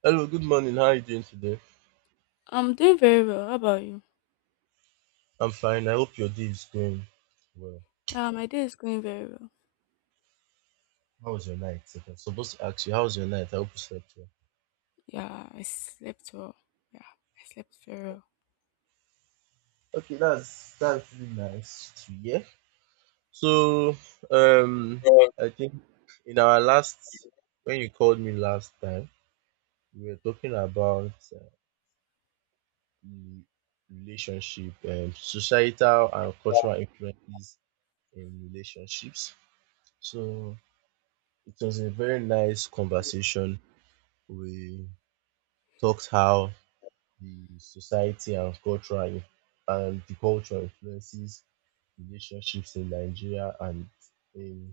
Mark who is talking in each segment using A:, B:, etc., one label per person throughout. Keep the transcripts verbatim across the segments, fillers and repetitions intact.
A: Hello, good morning. How are you doing today?
B: I'm doing very well. How about you?
A: I'm fine. I hope your day is going well.
B: Uh, my day is going very well.
A: How was your night? Okay, I'm supposed to ask you, how was your night? I hope you slept well.
B: Yeah, I slept well. Yeah, I slept very well.
A: Okay, that's that's really nice to hear. So, um, I think in our last, when you called me last time, we were talking about uh, the relationship, um, societal and cultural influences in relationships. So, it was a very nice conversation. We talked how the society and cultural and the culture influences relationships in Nigeria and in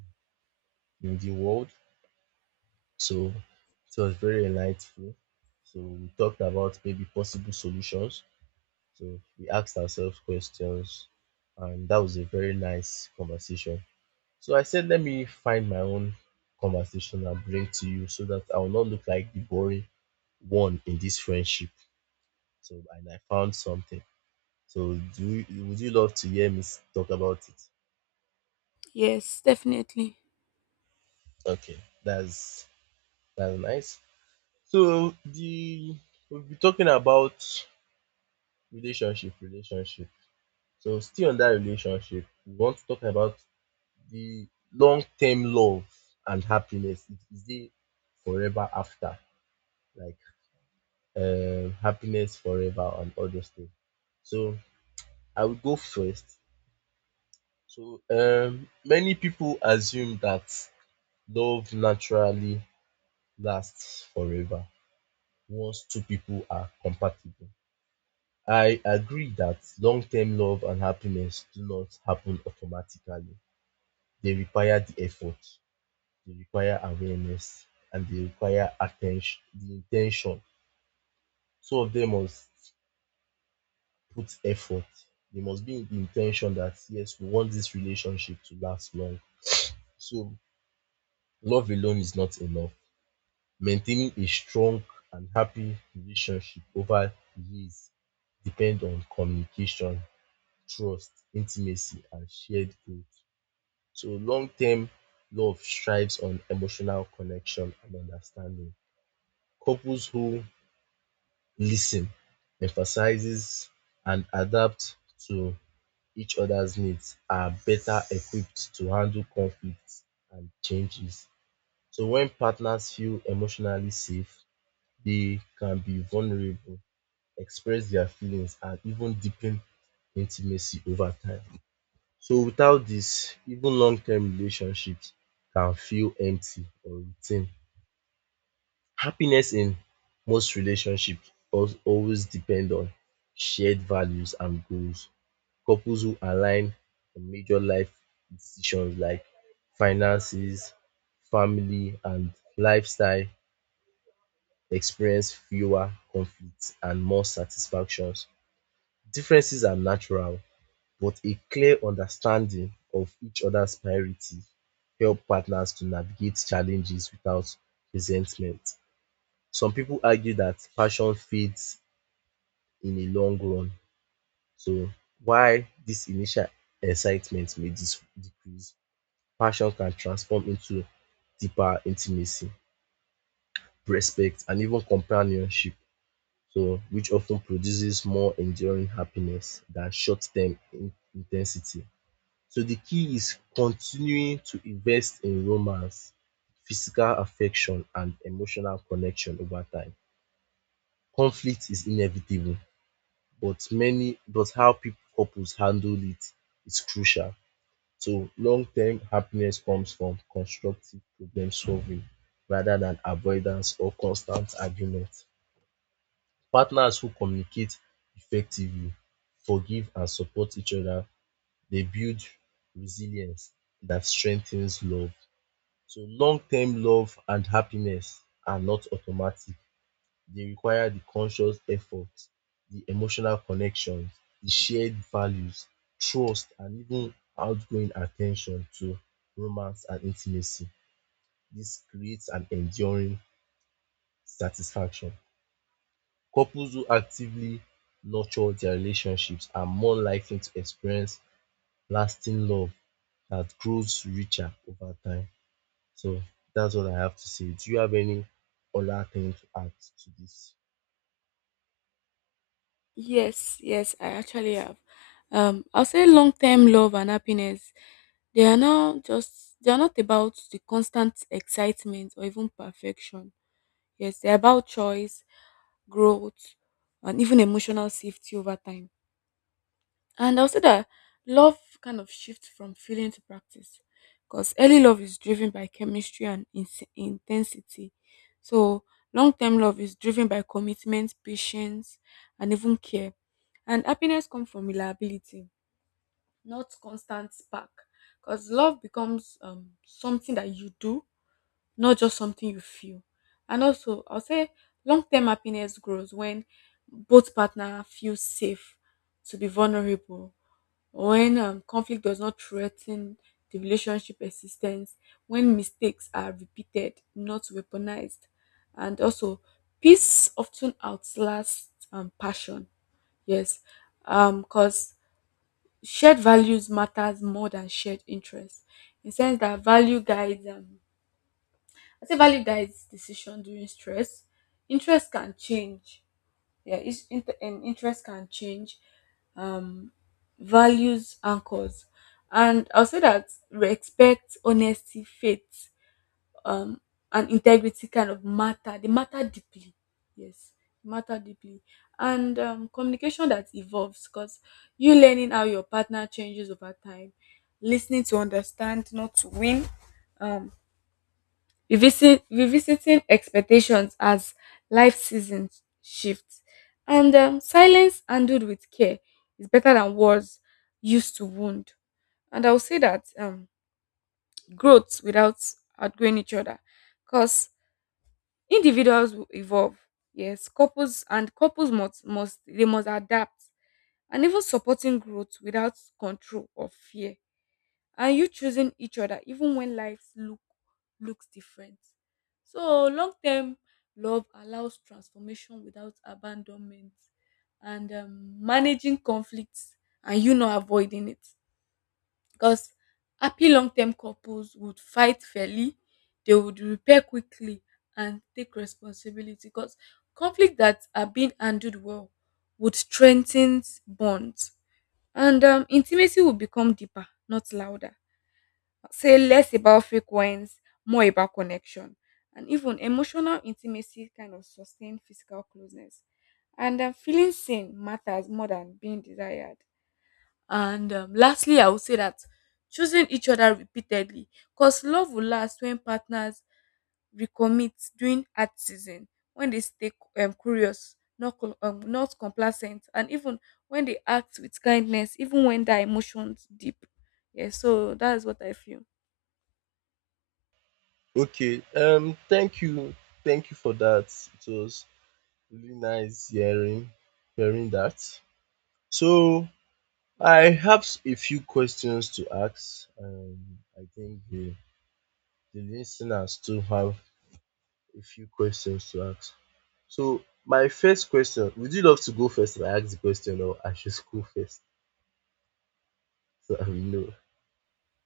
A: in the world. So it was very enlightening. So we talked about maybe possible solutions. So we asked ourselves questions, and that was a very nice conversation. So I said, let me find my own conversation and bring to you so that I will not look like the boring one in this friendship. So and I found something. So do you, would you love to hear me s- talk about it?
B: Yes, definitely.
A: Okay, that's that's nice. So the we'll be talking about relationship, relationship. So still on that relationship, we want to talk about the long-term love and happiness. It is the forever after, like um happiness forever and all those things. So I will go first. So um many people assume that love naturally lasts forever once two people are compatible. I agree that long term love and happiness do not happen automatically. They require the effort, they require awareness, and they require attention, the intention. Two of them must put effort. They must be in the intention that, yes, we want this relationship to last long. So, love alone is not enough. Maintaining a strong and happy relationship over years depend on communication, trust, intimacy, and shared growth. So long-term love strives on emotional connection and understanding. Couples who listen, emphasizes, and adapt to each other's needs are better equipped to handle conflicts and changes. So when partners feel emotionally safe, they can be vulnerable, express their feelings and even deepen intimacy over time. So without this, even long term relationships can feel empty or routine. Happiness in most relationships al- always depend on shared values and goals. Couples who align on major life decisions like finances, family and lifestyle experience fewer conflicts and more satisfactions. Differences are natural, but a clear understanding of each other's priorities help partners to navigate challenges without resentment. Some people argue that passion fades in the long run, so while this initial excitement may dis- decrease, passion can transform into deeper intimacy, respect, and even companionship, so which often produces more enduring happiness than short-term in intensity. So the key is continuing to invest in romance, physical affection and emotional connection over time. Conflict is inevitable but many but how peo couples handle it is crucial. So long-term happiness comes from constructive problem solving rather than avoidance or constant argument. Partners who communicate effectively forgive and support each other, they build resilience that strengthens love. So long-term love and happiness are not automatic. They require the conscious effort, the emotional connections, the shared values, trust and even outgoing attention to romance and intimacy. This creates an enduring satisfaction. Couples who actively nurture their relationships are more likely to experience lasting love that grows richer over time. So that's what I have to say. Do you have any other thing to add to this?
B: Yes, yes, I actually have. Um, I'll say long-term love and happiness. They are now just they are not about the constant excitement or even perfection. Yes, they're about choice, growth, and even emotional safety over time. And I'll say that love kind of shifts from feeling to practice because early love is driven by chemistry and ins- intensity. So long term love is driven by commitment, patience, and even care. And happiness comes from reliability, not constant spark. Because love becomes um, something that you do, not just something you feel. And also, I'll say long term happiness grows when both partner feel safe to be vulnerable when um, conflict does not threaten the relationship existence, when mistakes are repeated not weaponized, and also peace often outlasts um, passion. Yes. Um because shared values matters more than shared interests, in sense that value guides um i say value guides decision during stress. Interest can change. Yeah, is int and interest can change. um Values anchors. And I'll say that respect, honesty, faith, um and integrity kind of matter. They matter deeply. Yes, matter deeply. And um, communication that evolves, because you learning how your partner changes over time, listening to understand, not to win. um Revisit, revisiting expectations as life seasons shift. And um, silence handled with care is better than words used to wound. And I will say that um, growth without outgrowing each other, because individuals will evolve. Yes, couples and couples must must they must adapt, and even supporting growth without control or fear, and you choosing each other even when lives look looks different. So long term love allows transformation without abandonment, and um, managing conflicts and you not avoiding it, because happy long term couples would fight fairly, they would repair quickly and take responsibility, because conflict that are being handled well would strengthen bonds. And um, intimacy will become deeper, not louder. Say less about frequency, more about connection. And even emotional intimacy kind of sustain physical closeness. And um, feeling seen matters more than being desired. And um, lastly, I would say that choosing each other repeatedly, because love will last when partners recommit during hard season, when they stay um, curious, not col- um, not complacent, and even when they act with kindness, even when their emotions deep. Yeah, so that is what I feel.
A: Okay, um, thank you, thank you for that. It was really nice hearing hearing that. So I have s- a few questions to ask. Um, I think the the listeners too have a few questions to ask. So my first question, would you love to go first and I ask the question or I should go first so I will know?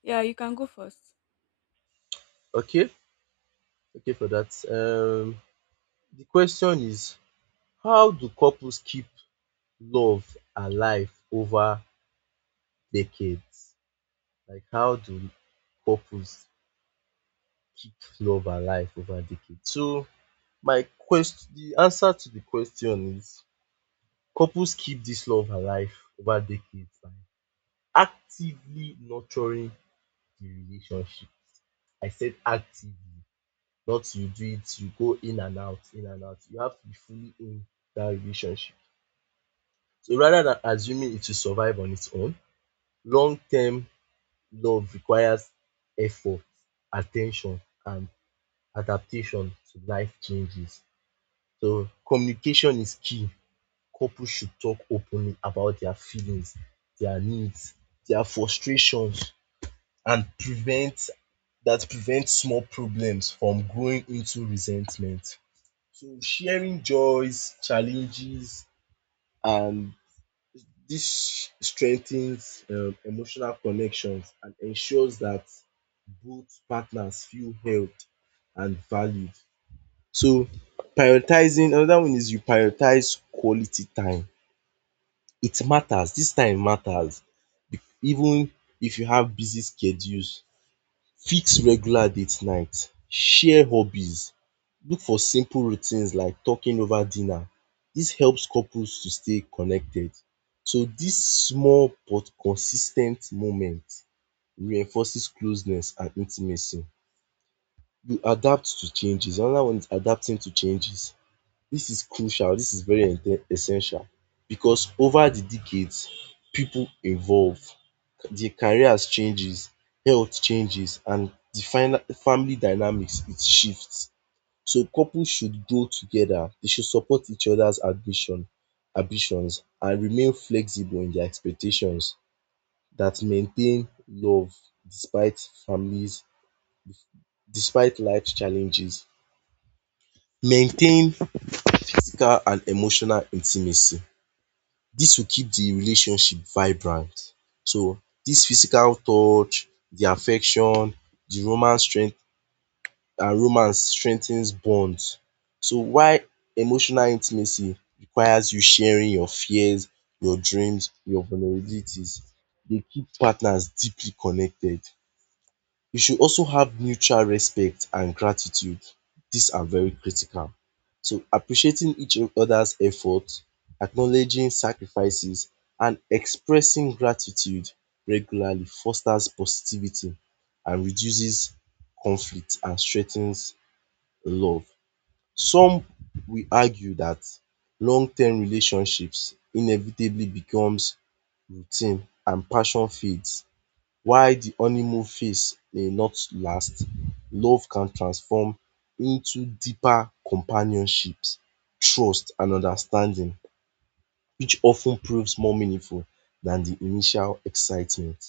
B: Yeah, you can go first.
A: Okay? Okay for that. Um the question is, how do couples keep love alive over decades? Like how do couples keep love alive over decades? So my quest the answer to the question is, couples keep this love alive over decades by actively nurturing the relationship. I said actively, not you do it, you go in and out, in and out. You have to be fully in that relationship. So rather than assuming it will survive on its own, long term love requires effort, attention, and adaptation to life changes. So communication is key. Couples should talk openly about their feelings, their needs, their frustrations, and prevent that prevents small problems from growing into resentment. So sharing joys, challenges and this strengthens um emotional connections and ensures that both partners feel held and valued. So prioritizing, another one is you prioritize quality time. It matters. This time matters even if you have busy schedules, fix regular date nights, share hobbies, look for simple routines like talking over dinner. Dis helps couples to stay connected. So dis small but consis ten t moments reinforces closeness and intimacy. You adapt to changes Another one is adapting to changes. This is crucial, this is very ente- essential, because over the decades, people evolve, their careers changes, health changes and the final family dynamics it shifts. So couples should grow together, they should support each other's ambition ambitions and remain flexible in their expectations that maintain love despite families, despite life challenges. Maintain physical and emotional intimacy. This will keep the relationship vibrant. So this physical touch, the affection, the romance strength and romance strengthens bonds. So while emotional intimacy requires you sharing your fears, your dreams, your vulnerabilities, they keep partners deeply connected. You should also have mutual respect and gratitude. These are very critical. So appreciating each other's effort, acknowledging sacrifices and expressing gratitude regularly fosters positivity and reduces conflict and strengthens love. Some will argue that long term relationships inevitably becomes routine and passion fades. While the honeymoon phase may not last, love can transform into deeper companionship, trust and understanding, which of ten proves more meaningful than the initial excitement.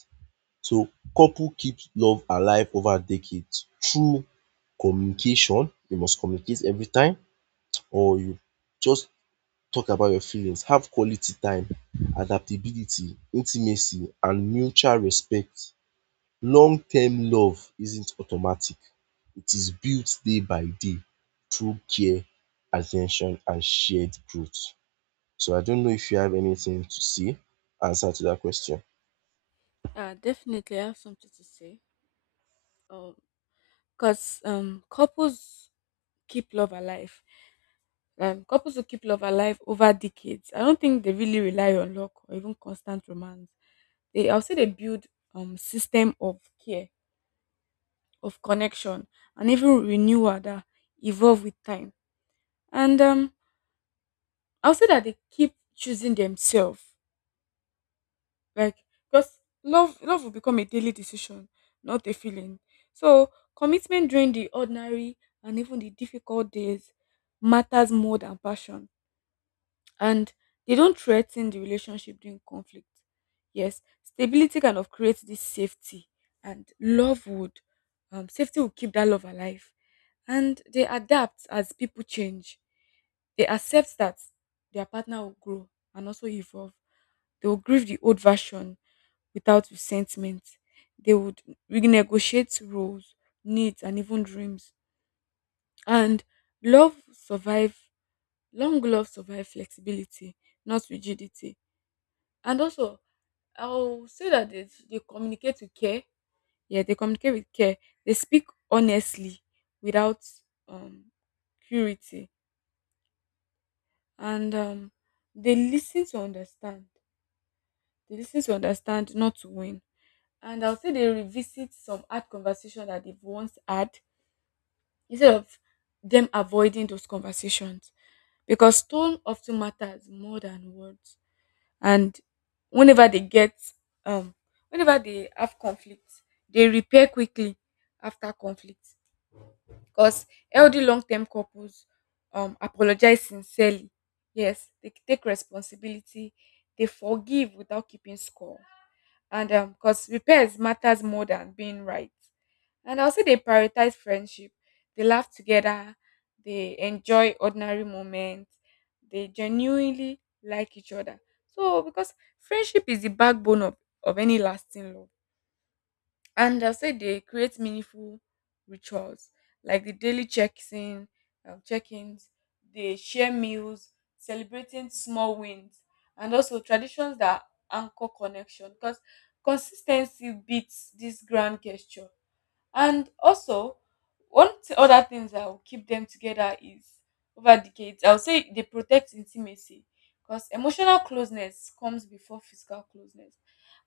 A: So couple keep love alive over decades through communication. You must communicate every time, or you just talk about your feelings, have quality time, adaptability, intimacy and mutual respect. Long-term love isn't automatic. It is built day by day through care, attention, and shared growth. So I don't know if you have anything to say, answer to that question.
B: Yeah, definitely, I have something to say. Um, because um, couples keep love alive. Um, couples who keep love alive over decades, I don't think they really rely on luck or even constant romance. They, I'll say, they build um system of care, of connection, and even renewal that evolve with time. And um, I'll say that they keep choosing themselves. Like, because love love will become a daily decision, not a feeling. So commitment during the ordinary and even the difficult days matters more than passion. And they don't threaten the relationship during conflict. Yes, stability kind of creates this safety, and love would um, safety will keep that love alive. And they adapt as people change. They accept that their partner will grow and also evolve. They will grieve the old version without resentment. They would renegotiate roles, needs, and even dreams. And love survive Long gloves survive flexibility, not rigidity. And also, I'll say that they, they communicate with care. Yeah, they communicate with care. They speak honestly without um purity. And um they listen to understand. They listen to understand, not to win. And I'll say they revisit some hard conversation that they've once had instead of them avoiding those conversations. Because tone often matters more than words. And whenever they get um whenever they have conflict, they repair quickly after conflict, because healthy long-term couples um apologize sincerely. Yes, they take responsibility, they forgive without keeping score. And um because repairs matters more than being right. And I'll say they prioritize friendship. They laugh together, they enjoy ordinary moments, they genuinely like each other. So, because friendship is the backbone of, of any lasting love. And I'll say they create meaningful rituals like the daily checks in, um, check ins, they share meals, celebrating small wins, and also traditions that anchor connection, because consistency beats this grand gesture. And also, one t- other things that will keep them together is over decades. I'll say they protect intimacy, because emotional closeness comes before physical closeness,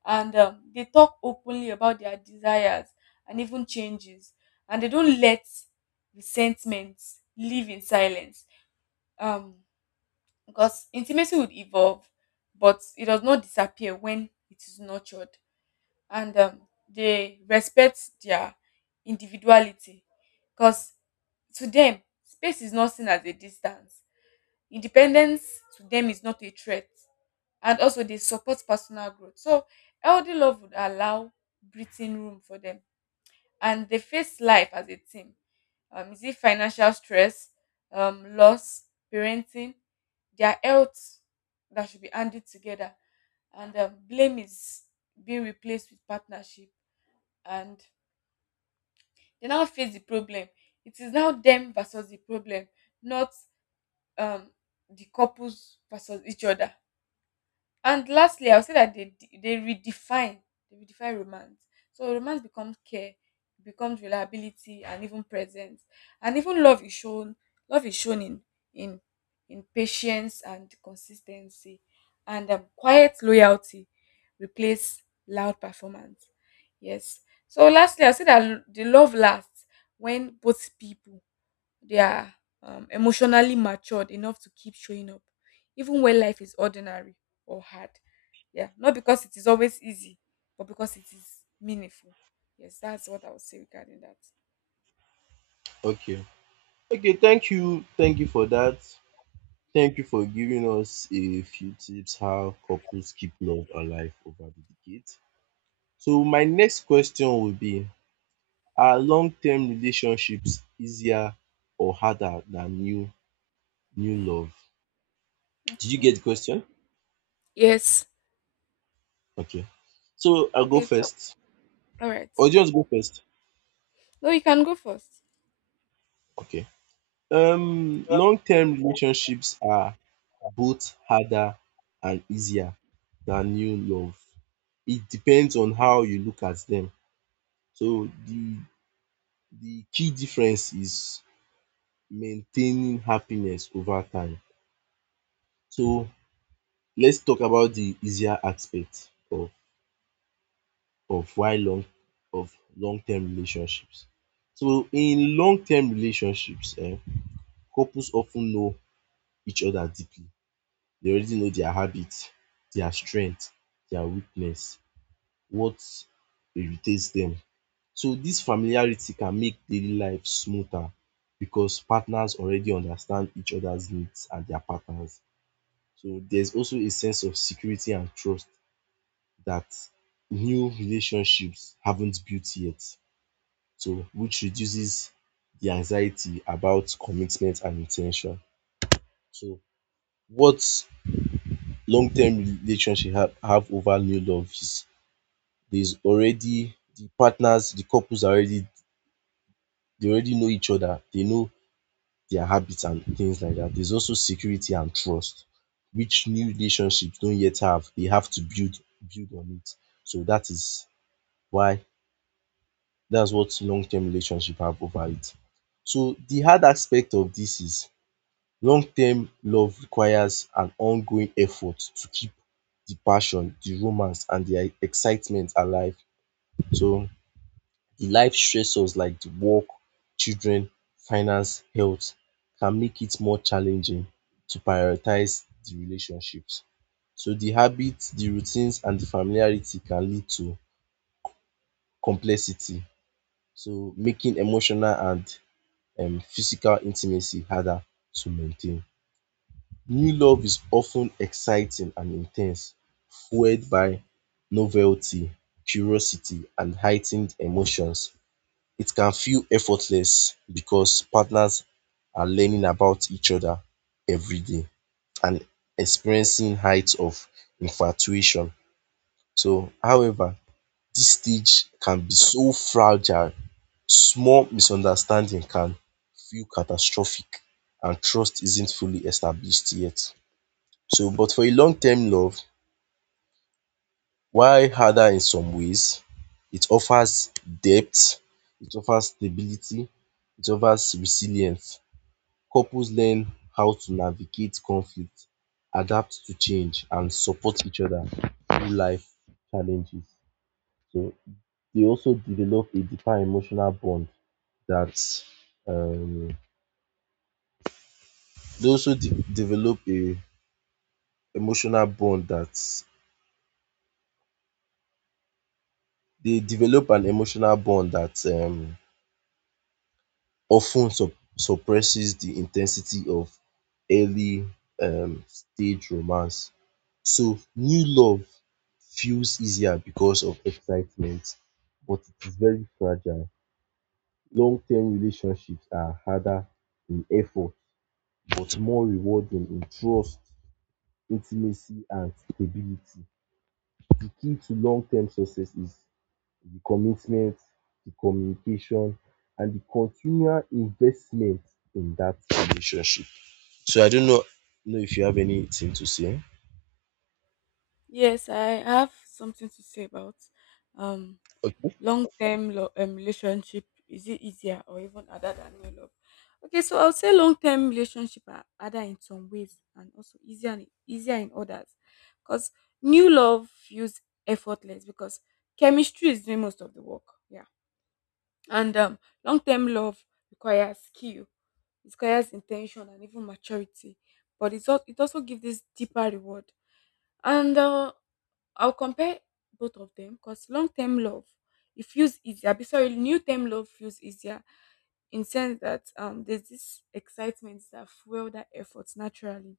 B: and um, they talk openly about their desires and even changes, and they don't let resentment live in silence. Um, because intimacy would evolve, but it does not disappear when it is nurtured. And um, they respect their individuality, because to them space is not seen as a distance, independence to them is not a threat. And also they support personal growth, so healthy love would allow breathing room for them. And they face life as a team. Um, is it financial stress, um, loss, parenting, their health, that should be handled together. And um, blame is being replaced with partnership, and they now face the problem. It is now them versus the problem, not um the couples versus each other. And lastly, I'll say that they de- they redefine they redefine romance. So romance becomes care, it becomes reliability and even presence. And even love is shown love is shown in in in patience and consistency. And um, quiet loyalty replace loud performance. Yes. So lastly, I'll say that l- the love lasts when both people they are um, emotionally matured enough to keep showing up, even when life is ordinary or hard. Yeah, not because it is always easy, but because it is meaningful. Yes, that's what I would say regarding that.
A: Okay. Okay, thank you. Thank you for that. Thank you for giving us a few tips how couples keep love alive over the decades. So my next question will be, are long-term relationships easier or harder than new new love? Did you get
B: Okay.
A: the question?
B: Yes.
A: Okay. So I'll go
B: Okay. So,
A: first.
B: all right.
A: Or just go first.
B: No, you can go first.
A: Okay. Um long-term relationships are both harder and easier than new love. It depends on how you look at them. So the the key difference is maintaining happiness over time. So let's talk about the easier aspect of of why long of long-term relationships. So in long-term relationships, eh, couples often know each other deeply. They already know their habits, their strength, their weakness, what irritates them. So this familiarity can make daily life smoother because partners already understand each other's needs and their patterns. So there's also a sense of security and trust that new relationships haven't built yet, So which reduces the anxiety about commitment and in ten tion. So what long-term relationship have, have over new love is, there's already the partners, the couples are already, they already know each other, they know their habits and things like that. There's also security and trust, which new relationships don't yet have. They have to build build on it. So that is why that's what long-term relationship have over it. So the hard aspect of this is, long-term love requires an ongoing effort to keep the passion, the romance and the excitement alive. So the life stressors like the work, children, finance, health can make it more challenging to prioritize the relationships. So the habits, the routines and the familiarity can lead to complexity, so making emotional and um physical intimacy harder to maintain. New love is often exciting and intense, fueled by novelty, curiosity, and heightened emotions. It can feel effortless because partners are learning about each other every day and experiencing heights of infatuation. So, however, this stage can be so fragile. Small misunderstanding can feel catastrophic and trust isn't fully established yet. So, but for a long-term love, while harder in some ways, it offers depth, it offers stability, it offers resilience. Couples learn how to navigate conflict, adapt to change and support each other through life challenges. So they also develop a deeper emotional bond that um they also de develop a emotional bond that they develop an emotional bond that um often ten suppresses the intensity of early um stage romance. So new love feels easier because of excitement, but it is very fragile. Long-term relationships are harder in effort but more rewarding in trust, intimacy and stability. The key to long-term success is the commitment, the communication and the continual investment in that relationship. So I don't know know if you have anything to say.
B: Yes, I have something to say about um
A: Okay.
B: long-term lo- um, relationship. Is it easier or even harder than new love? Okay, so I'll say long-term relationship are harder in some ways and also easier in- easier in others. Because new love feels effortless because chemistry is doing most of the work. Yeah. And um, long term love requires skill, it requires intention and even maturity, but it's al- it also gives this deeper reward. And uh, I'll compare both of them. Because long term love it feels easier. Be sorry, new term love feels easier, in sense that um there's this excitement that fuel that efforts naturally,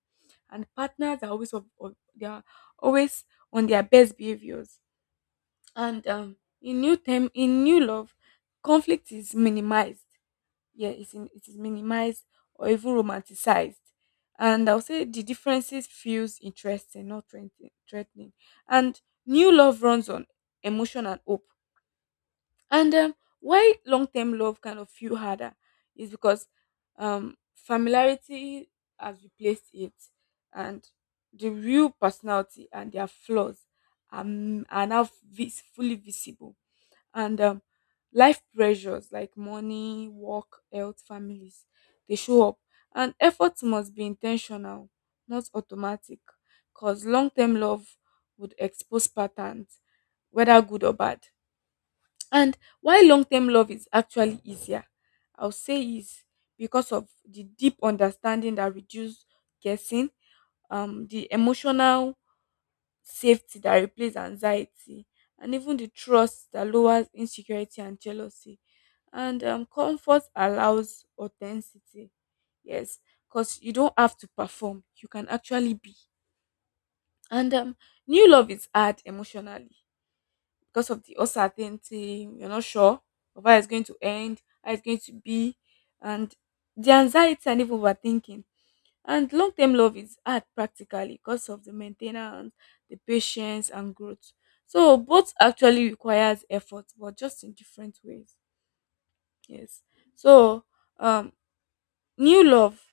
B: and partners are always of, of- they are always on their best behaviors. And um, in new term in new love, conflict is minimized. Yeah, it's in, it is minimized or even romanticized. And I'll say the differences feels interesting, not threatening threatening. And new love runs on emotion and hope. And um, why long-term love kind of feel harder is because um, familiarity has replaced it, and the real personality and their flaws are, m- are now vis- fully visible. And um, life pressures like money, work, health, families, they show up, and efforts must be intentional, not automatic, because long-term love would expose patterns, whether good or bad. And why long-term love is actually easier, I'll say, is because of the deep understanding that reduces guessing, um the emotional safety that replaces anxiety, and even the trust that lowers insecurity and jealousy. And um, comfort allows authenticity. Yes, because you don't have to perform, you can actually be. And um, new love is hard emotionally because of the uncertainty. You're not sure of how it's going to end, how it's going to be, and the anxiety and even overthinking. And long term love is hard practically because of the maintenance, the patience, and growth. So both actually requires effort, but just in different ways. Yes. So um, new love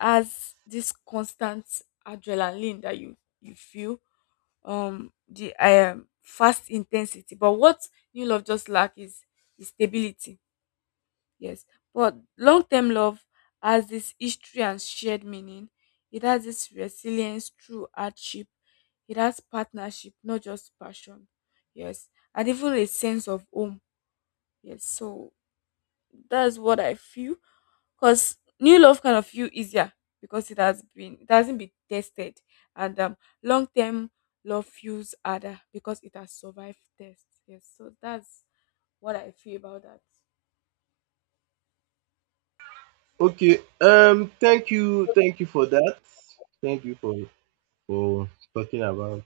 B: has this constant adrenaline that you you feel, um the um fast intensity. But what new love just lack is, is stability. Yes. But long term love has this history and shared meaning. It has this resilience through hardship. It has partnership, not just passion. Yes. And even a sense of home. Yes. So that's what I feel. Because new love kind of feel easier because it has been it hasn't been tested. And um long term love feels harder because it has survived tests. Yes. So that's what I feel about that.
A: Okay. Um. Thank you. Thank you for that. Thank you for for talking about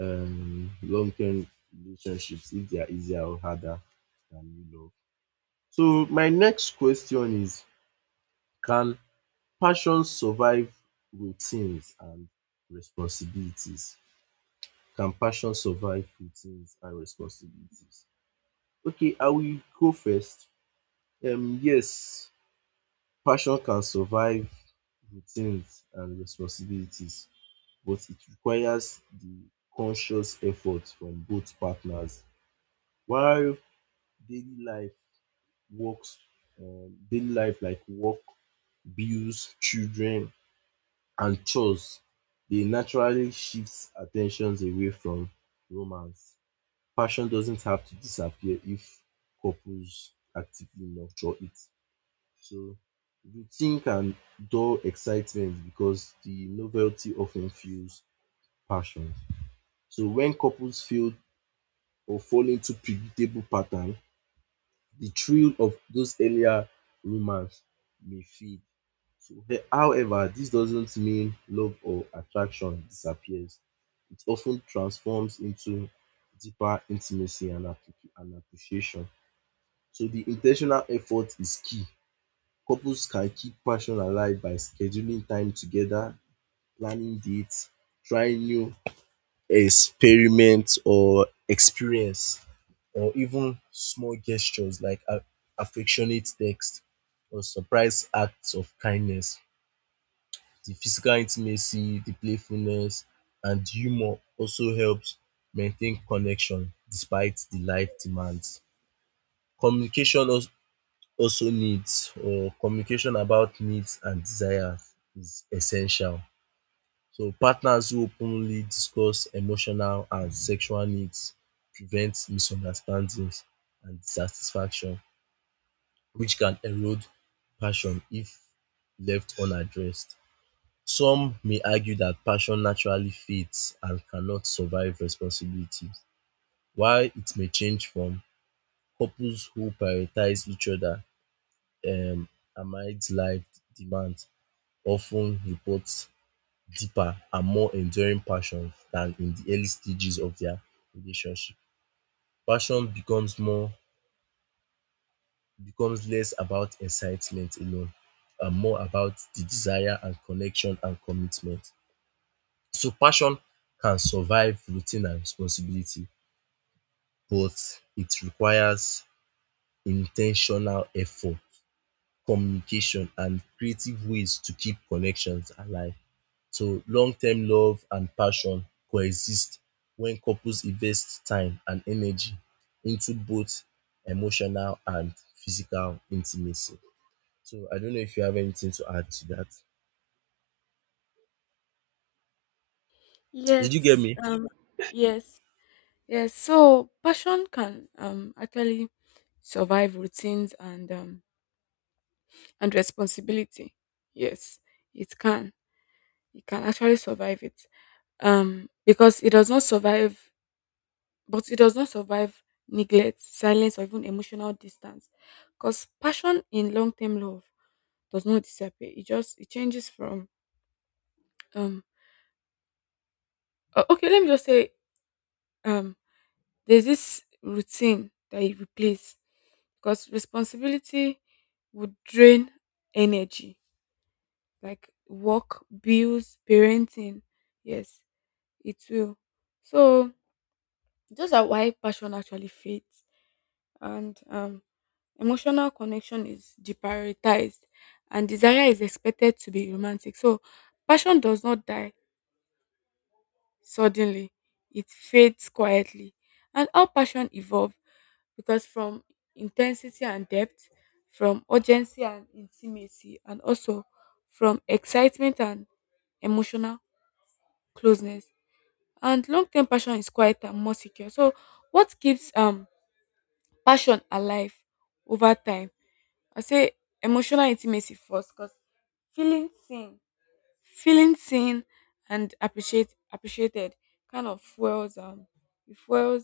A: um long term relationships if they are easier or harder than you love. So my next question is: can passion survive routines and responsibilities? Can passion survive routines and responsibilities? Okay, I will go first. Um. Yes. Passion can survive routines and responsibilities, but it requires the conscious effort from both partners. While daily life works um daily life like work, bills, children and chores dey naturally shifts attentions away from romance. Passion doesn't have to disappear if couples actively nurture it. So routine can dull excitement because the novelty often fuels passion. So when couples fail or fall into predictable pattern, the thrill of those earlier romance may fade. So he- however, this doesn't mean love or attraction disappears. It often transforms into deeper intimacy and appre- and appreciation. So the intentional effort is key. Couples can keep passion alive by scheduling time together, planning dates, trying new experiments or experience or even small gestures like a- affectionate text or surprise acts of kindness. The physical intimacy, the playfulness and humor also helps maintain connection despite the life demands. Communication also also needs or Communication about needs and desires is essential. So partners who openly discuss emotional and sexual needs prevent misunderstandings and dissatisfaction which can erode passion if left unaddressed. Some may argue that passion naturally fades and cannot survive responsibilities, while it may change from couples who prioritize each other um amid life demands often reports deeper and more enduring passions than in the early stages of their relationship. Passion becomes more becomes less about excitement alone and more about the desire and connection and commitment. So passion can survive routine and responsibility but it requires intentional effort, communication and creative ways to keep connections alive. So long-term love and passion coexist when couples invest time and energy into both emotional and physical intimacy. So I don't know if you have anything to add to that. Did you get
B: Yes,
A: me?
B: um, yes, yes. So passion can um actually survive routines and um and responsibility. Yes, it can. It can actually survive it. Um, because it does not survive, but It does not survive neglect, silence, or even emotional distance. Because passion in long-term love does not disappear. It just it changes from Um. o- Okay. Let me just say. Um. There's this routine that you replace because responsibility would drain energy, like work, bills, parenting. Yes, it will. So those are why passion actually fades, and um, emotional connection is deprioritized, and desire is expected to be romantic. So passion does not die suddenly, it fades quietly, and how passion evolves because from intensity and depth, from urgency and intimacy, and also from excitement and emotional closeness. And long term passion is quiet and more secure. So, what keeps um passion alive over time? I say emotional intimacy first because feeling seen Feeling seen and appreciate appreciated kind of fuels um it fuels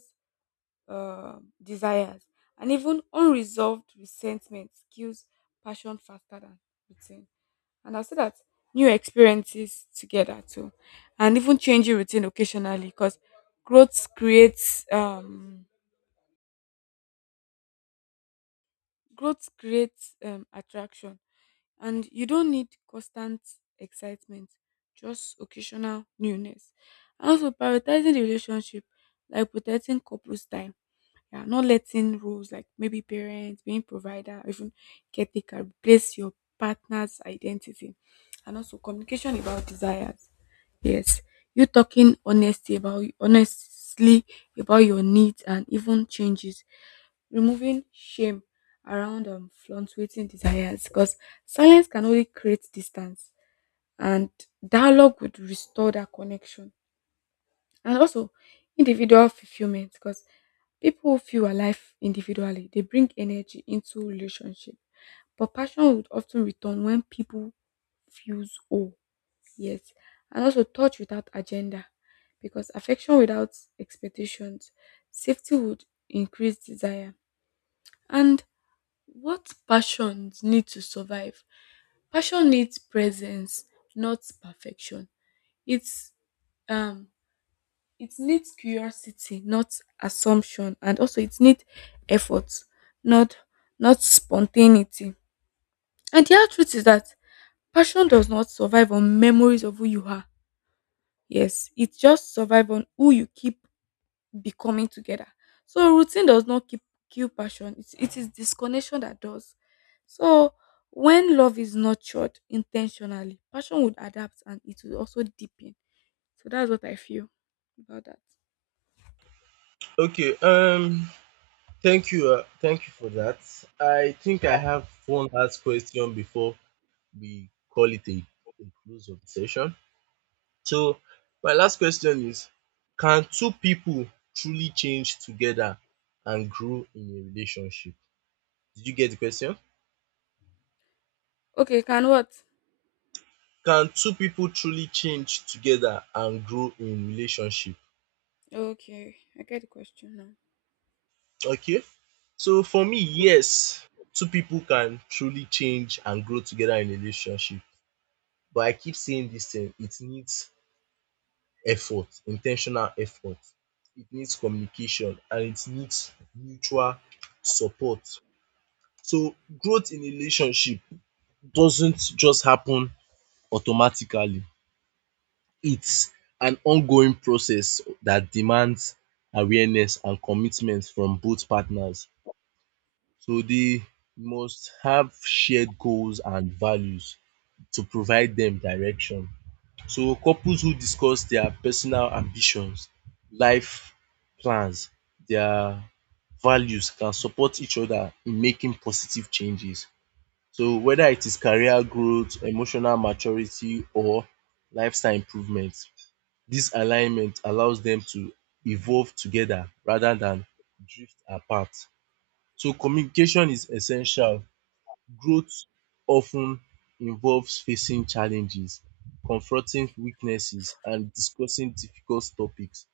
B: uh, desires, and even unresolved resentment kills passion faster than routine. And I say that new experiences together too, and even changing routine occasionally because growth creates um Growth creates um, attraction, and you don't need constant excitement, just occasional newness. And also, prioritizing the relationship, like protecting couples' time. Yeah, not letting roles like maybe parents, being provider, or even caretaker replace your partner's identity. And also, communication about desires. Yes, you talking honesty about honestly about your needs and even changes, removing shame around um fluctuating desires, because silence can only create distance, and dialogue would restore that connection, and also individual fulfillment, because people who feel alive individually they bring energy into relationship, but passion would often return when people feels whole. Yes. And also touch without agenda, because affection without expectations, safety would increase desire. And what passions need to survive? Passion needs presence, not perfection. It's um it needs curiosity, not assumption, and also it needs effort, not not spontaneity. And the hard truth is that passion does not survive on memories of who you are. Yes, it just survive on who you keep becoming together. So routine does not keep kill passion. It, it is disconnection that does. So when love is nurtured intentionally, passion would adapt and it will also deepen. So that's what I feel about that.
A: Okay, um thank you uh, thank you for that. I think I have one last question before we call it a, a close of the session. So my last question is: can two people truly change together and grow in a relationship? Did you get the question?
B: Okay, can what?
A: Can two people truly change together and grow in relationship?
B: Okay, I get the question now.
A: Okay, so for me yes, two people can truly change and grow together in a relationship, but I keep saying dis thing: it needs effort, intentional effort, it needs communication and it needs mutual support. So growth in a relationship doesn't just happen automatically. It's an ongoing process that demands awareness and commitment from both partners. So they must have shared goals and values to provide them direction. So couples who discuss their personal ambitions, life plans, their values can support each other in making positive changes. So whether it is career growth, emotional maturity or lifestyle improvement, this alignment allows them to evolve together rather than drift apart. So communication is essential. Growth often involves facing challenges, confronting weaknesses and discussing difficult topics.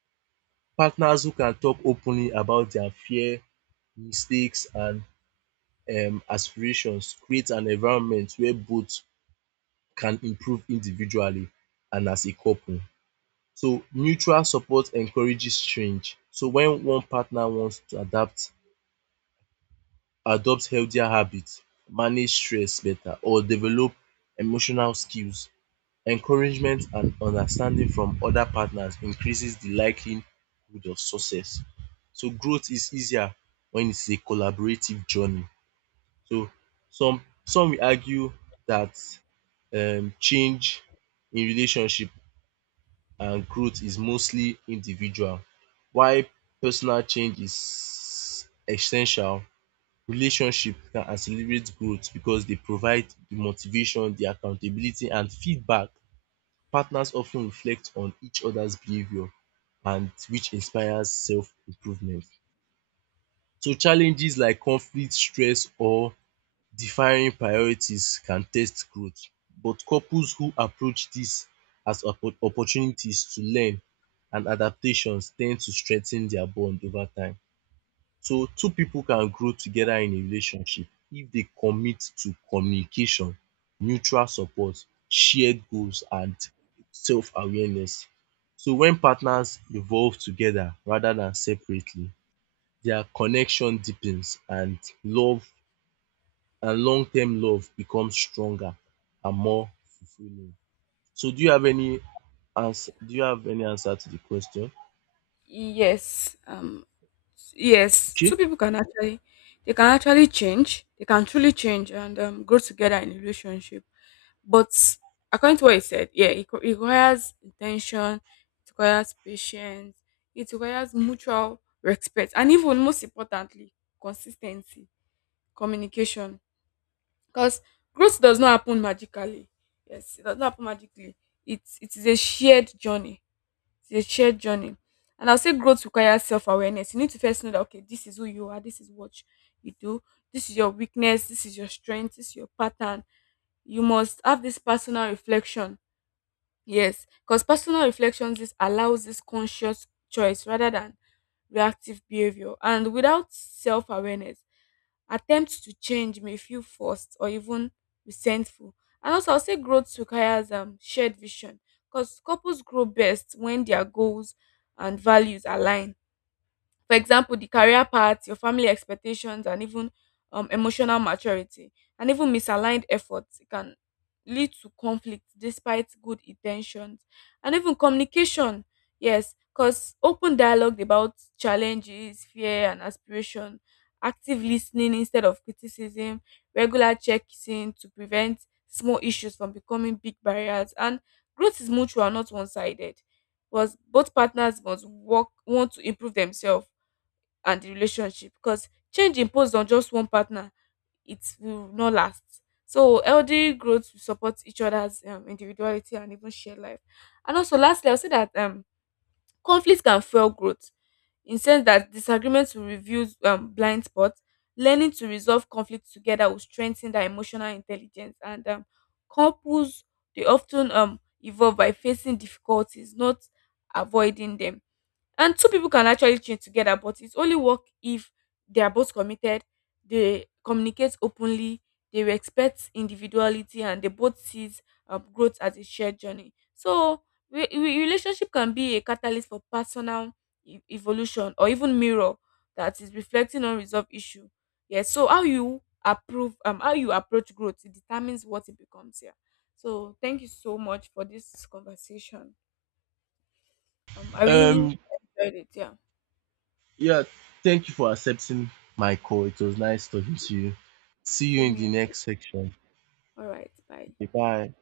A: Partners who can talk openly about their fear, mistakes and um aspirations create an environment where both can improve individually and as a couple. So mutual support encourages change. So when one partner wants to adapt, adopt healthier habits, manage stress better or develop emotional skills, encouragement and understanding from other partners increases the likelihood of success. So growth is easier when it's a collaborative journey. So some some will argue that um change in relationship and growth is mostly individual. While personal change is essential, relationship can accelerate growth because they provide the motivation, the accountability and feedback. Partners often reflect on each other's behavior and which inspires self-improvement. So challenges like conflict, stress or defining priorities can test growth, but couples who approach this as oppo- opportunities to learn and adaptations tend to strengthen their bond over time. So two people can grow together in a relationship if they commit to communication, mutual support, shared goals and self-awareness. So when partners evolve together rather than separately, their connection deepens and love and long-term love becomes stronger and more fulfilling. So do you have any answer do you have any answer to the question?
B: Yes. Um yes. Two
A: Okay.
B: people can actually They can actually change. They can truly change and um, grow together in a relationship. But according to what he said, yeah, it, co- it requires intention, it requires patience, it requires mutual respect, and even most importantly, consistency, communication. Because growth does not happen magically. Yes, it does not happen magically. It, it is a shared journey. It's a shared journey. And I'll say growth requires self awareness. You need to first know that, okay, this is who you are, this is what you do, this is your weakness, this is your strength, this is your pattern. You must have this personal reflection. Yes, because personal reflections this allows this conscious choice rather than reactive behavior. And without self awareness, attempts to change may feel forced or even resentful. And also, I'll say growth requires um, shared vision, because couples grow best when their goals and values align. For example, the career path, your family expectations, and even um, emotional maturity, and even misaligned efforts can lead to conflict despite good intentions, and even communication. Yes, because open dialogue about challenges, fear, and aspiration, active listening instead of criticism, regular checks in to prevent small issues from becoming big barriers, and growth is mutual, not one sided. Was both partners must work want to improve themselves and the relationship, because change imposed on just one partner it will not last. So healthy growth will support each other's um, individuality and even shared life. And also lastly I'll say that um conflict can fuel growth, in sense that disagreements will reveal um, blind spots. Learning to resolve conflict together will strengthen their emotional intelligence, and um, couples they often um evolve by facing difficulties, not avoiding them. And two people can actually train together, but it's only work if they are both committed, they communicate openly, they respect individuality, and they both sees um, growth as a shared journey. So re- re- relationship can be a catalyst for personal e- evolution, or even mirror that is reflecting unresolved issue. Yes. So how you approve um how you approach growth it determines what it becomes, yeah. So thank you so much for this conversation. um I really enjoyed
A: Um
B: it, yeah.
A: yeah, thank you for accepting my call. It was nice talking to you. See you
B: Same
A: in the
B: here.
A: next section.
B: All right. Bye.
A: Okay, bye.